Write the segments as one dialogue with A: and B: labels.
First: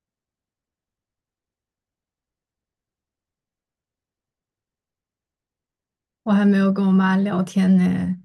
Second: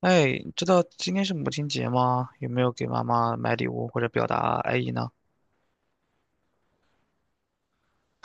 A: 哎，你知道今天是母亲节吗？有没有给妈妈买礼物或者表达爱意呢？
B: 我还没有跟我妈聊天呢，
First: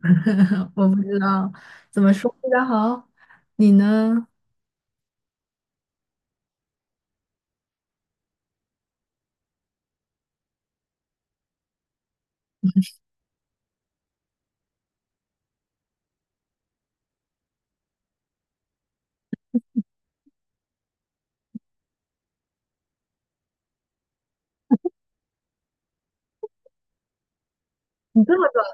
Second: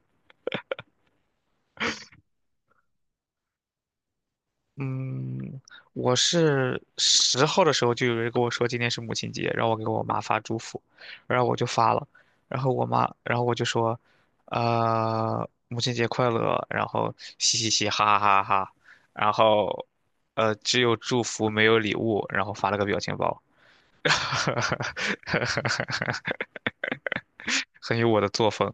B: 我不知道怎么说比较好。你呢？
A: 嗯，我是十号的时候就有人跟我说今天是母亲节，让我给我妈发祝福，然后我就发了，然后我妈，然后我就说，母亲节快乐，然后嘻嘻嘻，哈哈哈哈，然后，只有祝福没有礼物，然后发了个表情包，很有我
B: 你
A: 的
B: 这么
A: 作
B: 早
A: 风。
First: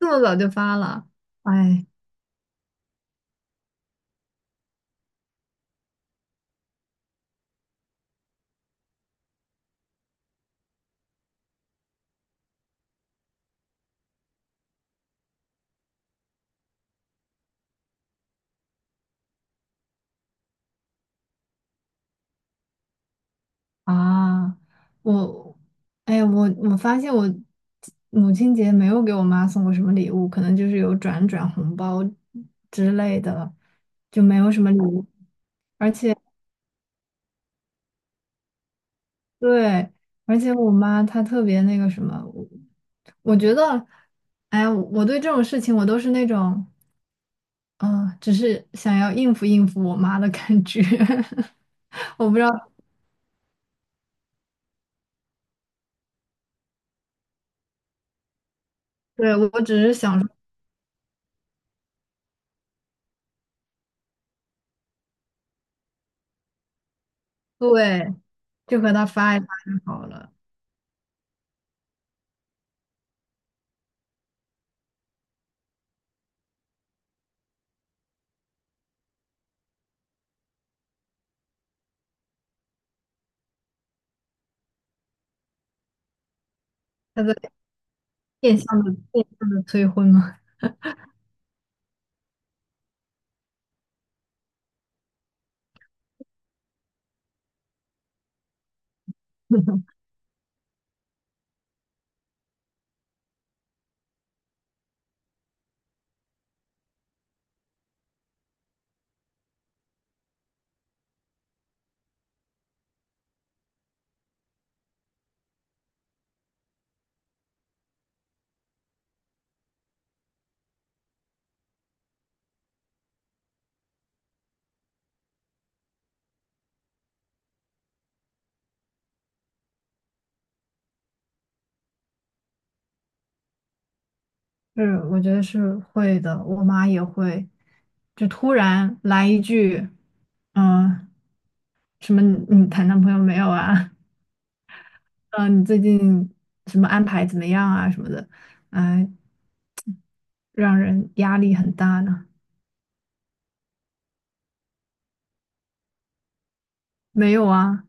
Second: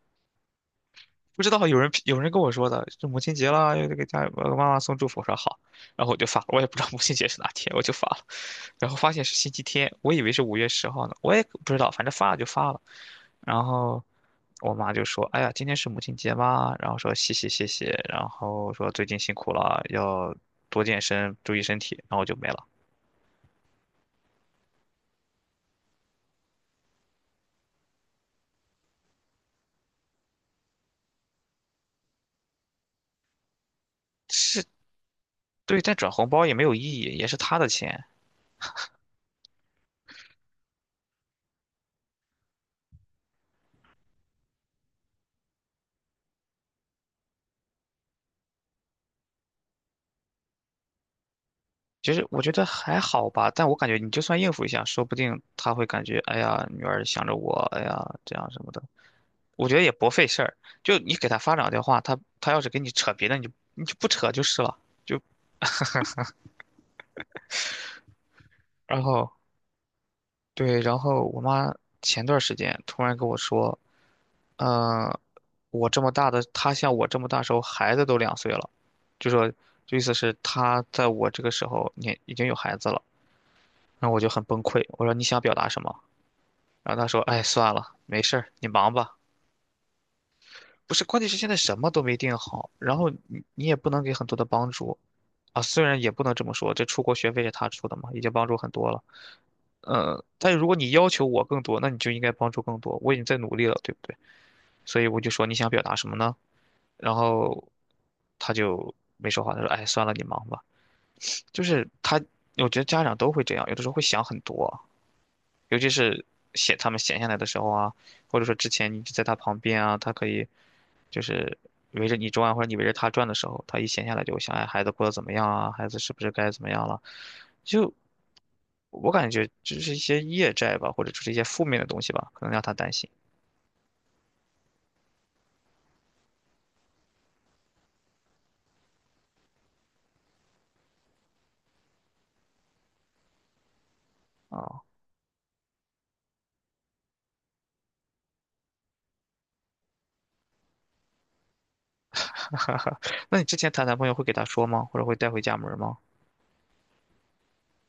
B: 就发了？
A: 不知道有
B: 哎
A: 人有人跟我说的，就母亲节啦，要给妈妈送祝福，我说好，然后我就发了，我也不知道母亲节是哪天，我就发了，然后发现是星期天，我以为是5月10号呢，我也不知道，反正发了就发了，然后我妈就说，哎呀，今天是母亲节吗？然后说谢谢谢谢，然后说最近辛苦了，要多健身，注意身体，然后我就没了。
B: 啊，我哎，我发现我母亲节没有给我妈送过什么礼物，可能就是有转红包之类的，就没有什么礼物。
A: 对，
B: 而
A: 但转
B: 且
A: 红包也没有意义，也是她的钱，
B: 对，而且我妈她特别那个什么，我觉得，哎呀，我对这种事情我都是那种。嗯，只是想要应付应付我妈的感觉，
A: 其 实
B: 我不
A: 我
B: 知道，
A: 觉得还好吧，但我感觉你就算应付一下，说不定他会感觉，哎呀，女儿想着我，哎呀，这样什么的。
B: 对，我
A: 我觉
B: 只
A: 得也
B: 是
A: 不
B: 想
A: 费
B: 说，
A: 事儿，就你给他发两句话，他要是跟你扯别的，你就不扯就是了。就
B: 对，就和
A: 然
B: 她
A: 后
B: 发一发就好了。
A: 对，然后我妈前段时间突然跟我说，嗯、我这么大的，她像我这么大时候，孩子都2岁了，就说就意思是她在我这个时候，你已经有孩子了。然后我就很崩溃，我说你想表达什么？然后他说：
B: 她
A: “哎，
B: 在
A: 算了，没事儿，
B: 变
A: 你
B: 相的
A: 忙吧。"
B: 变相的催婚吗？
A: 不是，关键是现在什么都没定好，然后你也不能给很多的帮助啊。虽然也不能这么说，这出国学费是他出的嘛，已经帮助很多了。但是如果你要求我更多，那你就应该帮助更多。我已经在努力了，对不对？所以我就说你想表达什么呢？然后他就没说话，他说："哎，算了，你忙吧。"就是他，我觉得家长都会这样，有的时候会想很多。尤其是他们闲下来的时候啊，或者说之前你就在他旁边啊，他可以就是围着你转啊，或者你围着他转的时候，他一闲下来就会想，哎，孩子过得怎么样啊？孩子是不是该怎么样了？就我感觉就是一些业债吧，或者就是一些负面的东西吧，可能让他担心
B: 是，我觉得是会的，我妈也会，就突然来一句，嗯、什么你谈男朋友没有啊？
A: 啊。
B: 嗯、你最近什么安排怎么样啊什么的，嗯，让人压力很大呢。
A: 那你之前谈男朋友会给他说吗？或者会带回家门吗？
B: 没有啊，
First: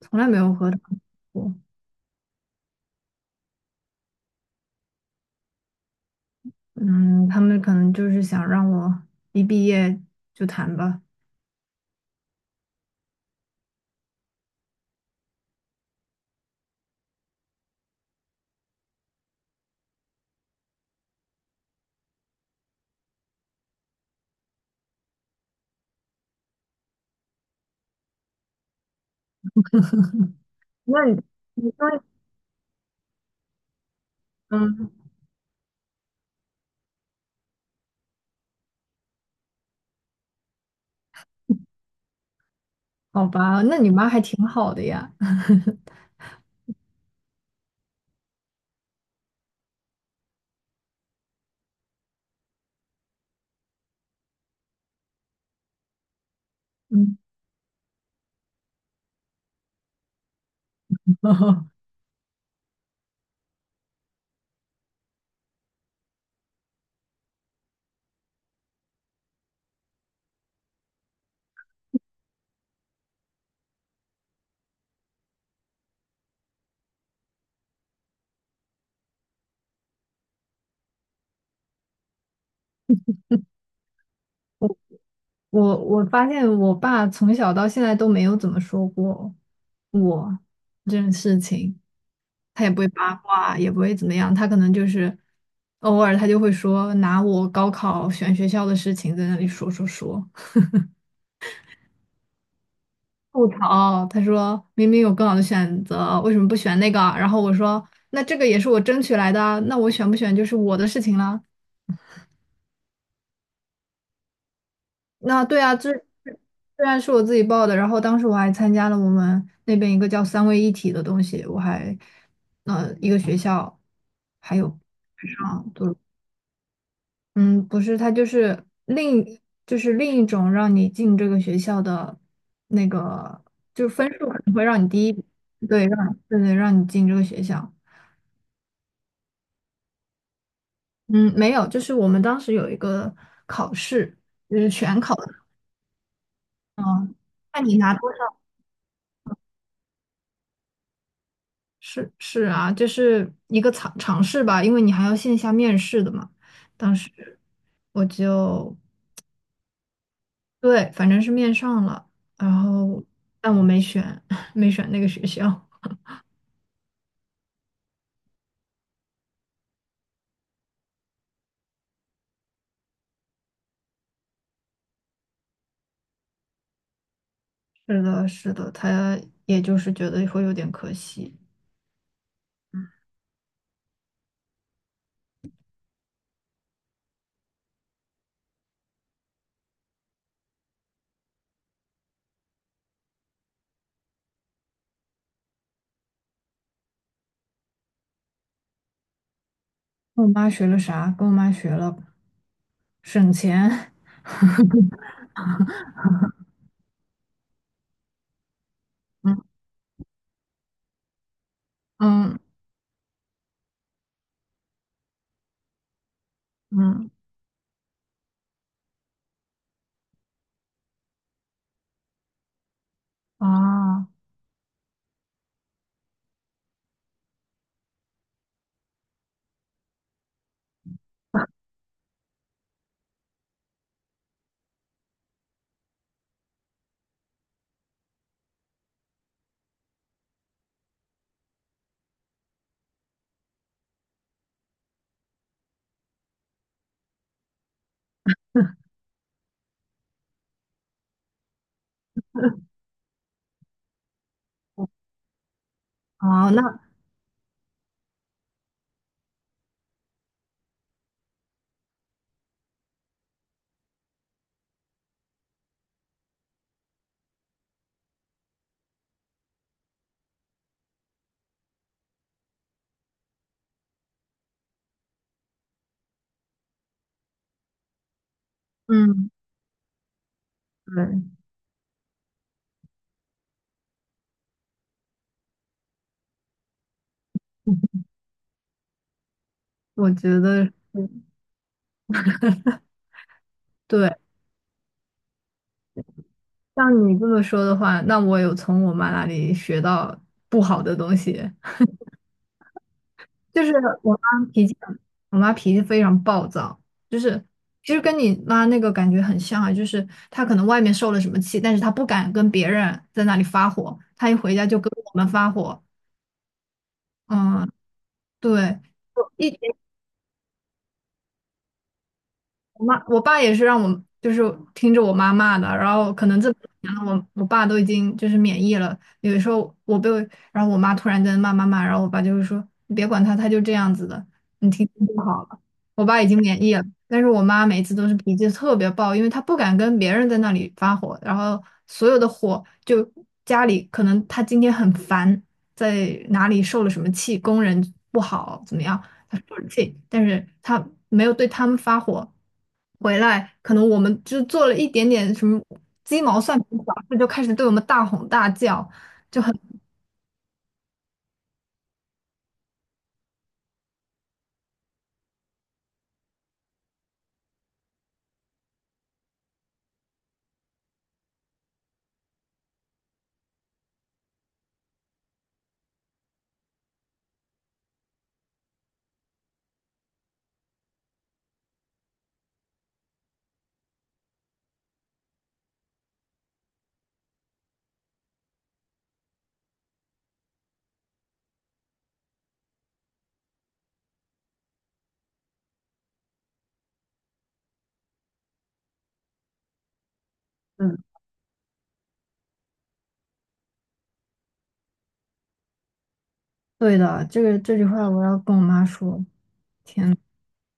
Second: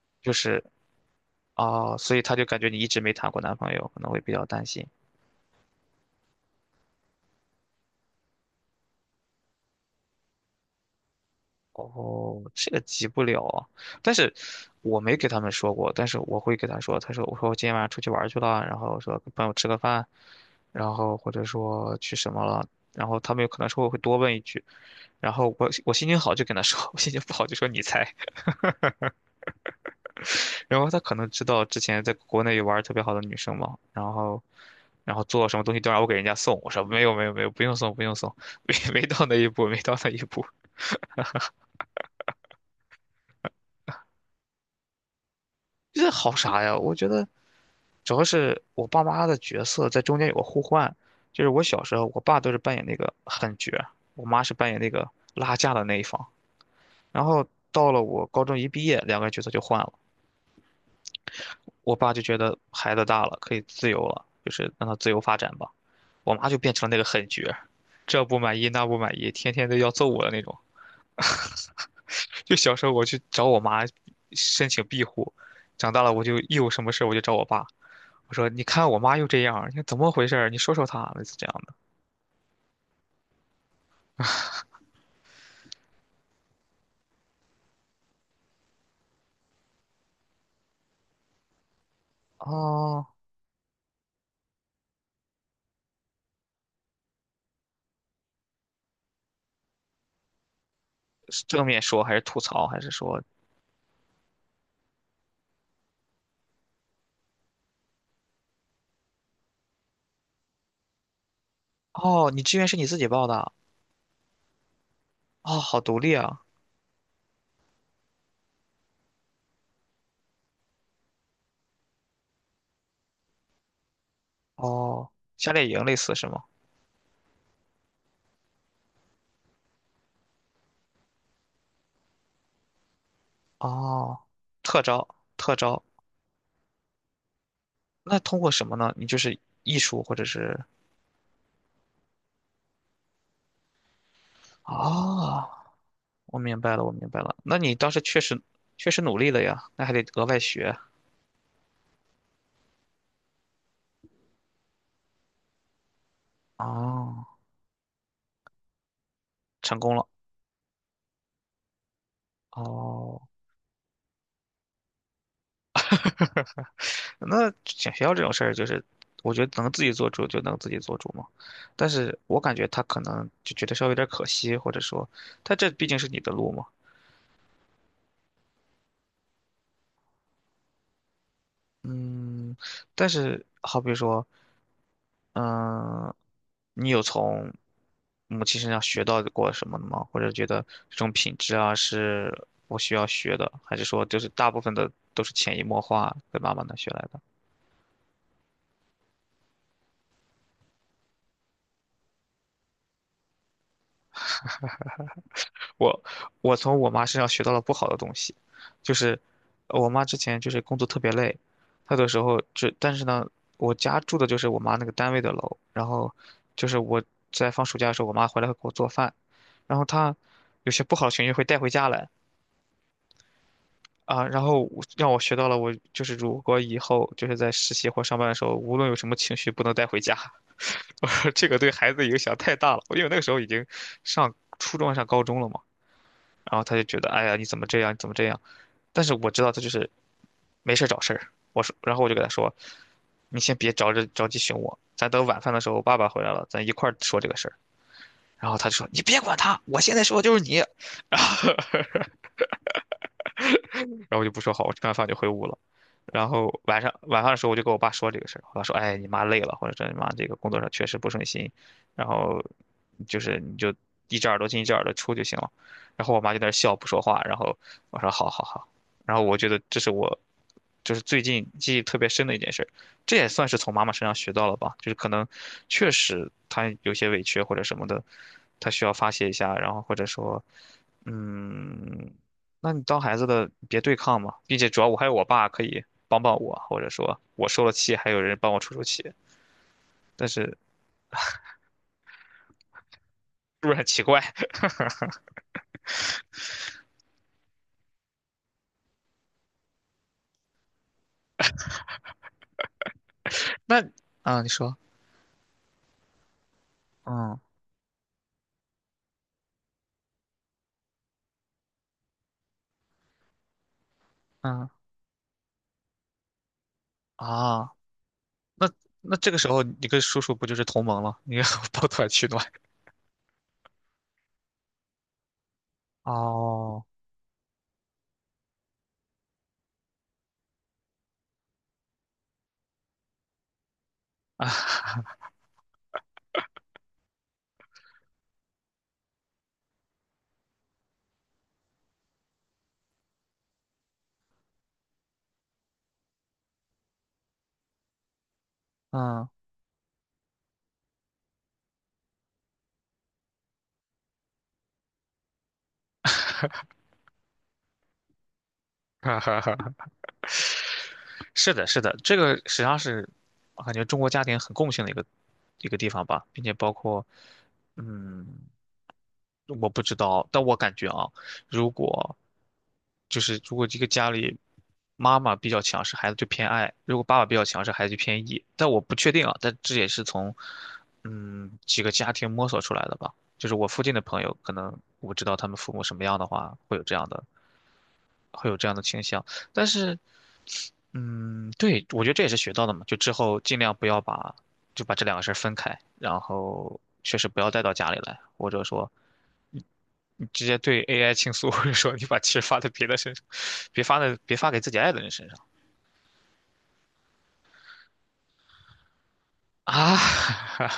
B: 从来
A: 就
B: 没有
A: 是
B: 和他们过。
A: 啊，哦所以他就感觉你一直没谈过男朋友，可能会比较担心。
B: 嗯，他们可能就是想让我一毕业就谈吧。
A: 哦，这个急不了啊但是我没给他们说过，但是我会给他说，他说我说我今天晚上出去玩去了，然后说跟朋友吃个饭，然后或者说去什么了，然后他们有可能说我会多问一句，然后我心情好就跟他说，我心情不好就说你猜，然后他
B: 那
A: 可
B: 你，
A: 能知道
B: 你
A: 之前
B: 说，
A: 在国内有玩特别好的女生嘛，然后
B: 嗯，
A: 做什么东西都让我给人家送，我说没有没有没有，不用送不用送，没到那一步，
B: 好吧，那你妈还挺好的呀。
A: 这好啥呀？我觉得。主要是我爸妈的角色在中间有个互换，就是我小时候，我爸都是扮演那个狠角儿，我妈是扮演那个拉架的那一方。
B: 嗯，
A: 然后到了我高中一毕业，两个人角色就换了。我爸就觉得孩子大了，可以自由了，就是让他自由发展吧。我妈就变成了那个狠角儿，这不满意那不满意，天天都要揍我的那种。就小时候我去找我妈申请庇护，长大了我就一有什么事儿我就找我爸。我说："你看我妈又这样儿你看怎么回事儿你说说她，类似这样的。"
B: 我发现我爸从小到现在都没有怎么说过我这件事情，他也不会
A: 哦，
B: 八卦，也不会怎么样，他可能就是偶尔他就会说拿我高考选学校的事情在那里说，
A: 是正面说还是吐槽，还是说
B: 吐槽，他说明明有更好的选择，为什么不选那个啊？然后我说，那这个也是我争取来的啊，那我选不选就是我的事情了。
A: 哦，你志愿是你自己报的？
B: 那
A: 哦，
B: 对啊，
A: 好
B: 这
A: 独立啊！
B: 虽然是我自己报的，然后当时我还参加了我们那边一个叫三位一体的东西，我还，一个学校还有
A: 哦，夏令
B: 上，
A: 营
B: 对，
A: 类似是吗？
B: 嗯，不是，他就是另就是另一种让你进这个学校的那个，就是分
A: 哦，
B: 数可能会
A: 特
B: 让你
A: 招，
B: 低一点，
A: 特招，
B: 对，让，让你进这个学校。
A: 那通过什么呢？你就是艺术或者是
B: 嗯，没有，就是我们当时有一个考试，就是全考的，
A: 哦，我明白了，我明
B: 嗯，
A: 白了。那
B: 看
A: 你
B: 你
A: 当
B: 拿
A: 时
B: 多
A: 确
B: 少，
A: 实确实努力了呀，那还得额外学
B: 是是啊，就是一个尝试吧，因为你还要线下面试的嘛。当
A: 哦，
B: 时我就
A: 成功了
B: 对，反正是面上了，然后
A: 哦。
B: 但我没选，没选那个学校。
A: 那选学校这种事儿，就是我觉得能自己做主就能自己做主嘛。但是我感觉他可能就觉得稍微有点可惜，或者说他这毕竟是你的路嘛。
B: 是的，是的，他也就是觉得会有点可惜。
A: 嗯，但是好比说，嗯，你有从母亲身上学到过什么的吗？或者觉得这种品质啊是我需要学的，还是说就是大部分的都是潜移默化跟妈妈那学来的？
B: 跟我妈学了啥？跟我妈学了省钱。
A: 我我从我妈身上学到了不好的东西，就是
B: 嗯
A: 我妈之前就是工作特别累，她的时
B: 嗯
A: 候就但是呢，我家住的就是我妈那个单位的楼，然后就是我
B: 嗯
A: 在放暑假的时候，我妈回来会给我做饭，然后她有些不好的情绪会带回家来
B: 啊。
A: 啊，然后我让我学到了我就是如果以后就是在实习或上班的时候，无论有什么情绪不能带回家，我说这个对孩子影响太大了，因为那个时候已经上初中上高中了嘛。然后他就觉得，哎呀，你怎么这样？你怎么这样？但是我知道他就是没事儿找事儿。我说，然后我就给他说，你先别着急寻我，咱等晚饭的时候爸爸回来了，咱一块儿说这个事儿。然后他就说，你别管他，我现在说的就是你。然后我就不说好，我吃完饭就回屋了。然
B: 哦，
A: 后
B: 那
A: 晚上晚饭的时候，我就跟我爸说这个事儿，我爸说，哎，你妈累了，或者说你妈这个工作上确实不顺心，然后就是你就一只耳朵进一只耳朵出就行了。然后我妈就在那儿笑不说话，然后我说好好好，然后我觉得这是我就是最近记忆特别深的一件事儿，这也算是从妈妈身上学到了吧，就是可能确实她有些委屈或者什么的，她需要发泄
B: 嗯，
A: 一下，然后或者说。
B: 对，
A: 嗯，那你当孩子的别对抗嘛，并且主要我还有我爸可以帮帮我，或者说我受了气，还有人帮我出出气，
B: 我
A: 但
B: 觉
A: 是是
B: 得是
A: 不是很奇
B: 对。
A: 怪？
B: 像你这么说的话，那我有从我妈那里学到不好的东西，就是
A: 那
B: 我
A: 啊，
B: 妈
A: 你
B: 脾
A: 说，
B: 气很，我妈脾气非常暴躁，就
A: 嗯
B: 是其实跟你妈那个感觉很像啊，就是她可能外面受了什么气，但是她不敢跟别人在那里发火，她一回家
A: 嗯
B: 就跟我们发火。嗯，
A: 啊，那
B: 对，
A: 那这个时
B: 一。
A: 候你跟叔叔不就是同盟了？你要 抱团取暖。
B: 我爸也是让我就是听着我妈骂的，然后可能这么多
A: 哦，
B: 年了，我爸都已经就是免疫了。有的时候我被，然后我妈突然间骂，然后我爸就会说你别管他，他就这样子的，你听听就好了。我爸已经免疫了，但是我妈每次都是脾气特别暴，因为她不敢跟别人在那里发火，然后所有的火就家里可能她今天很烦，在哪里受了什么气，工人不好怎么样。
A: 嗯，
B: 他说了气，但是他没有对他们发火。回来，可能我们就做了一点点什么鸡毛蒜皮小事，就开始对我们大吼大叫。
A: 哈哈哈，是的，是的，这个实际上是我感觉中国家庭很共性的一个一个地方吧，并且包括嗯我不知道，但我感觉啊，如果就是如果这个家里妈妈比较强势，孩子就偏爱；如果爸爸比较强势，孩子就偏 E。但我不确定啊，但这也是从几个家庭摸索出来的吧。就是我附近的朋友，可能我知道他们父母什么样的话，会有这样的倾向。但是嗯，对，我觉得这也是学到的嘛，就之后尽量不要把这两个事儿分开，然后确实不要带到家里来，或者说直接对
B: 嗯，
A: AI 倾诉，或者说你把气儿发在别的身上，别发给自己爱的人身上
B: 对的，这句话我要跟我妈说。
A: 啊！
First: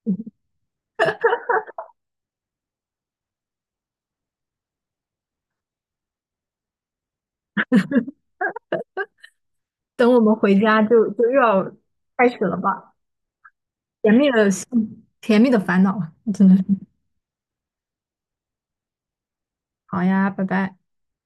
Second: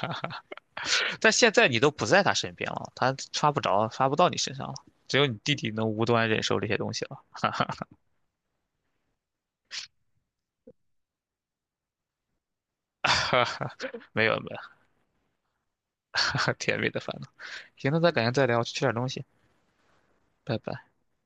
B: 嗯，
A: 但现在你都不在他身边了，他刷不着，刷不到你身上了，只有你弟弟能无端忍受这些东西了。
B: 等我们回家就又要开始了吧，甜
A: 没
B: 蜜
A: 有
B: 的
A: 没
B: 甜蜜的烦恼，
A: 有，
B: 真的 是。
A: 甜蜜的烦恼。行，那咱改天再聊，我去吃点东西，
B: 好呀，拜
A: 拜
B: 拜。
A: 拜。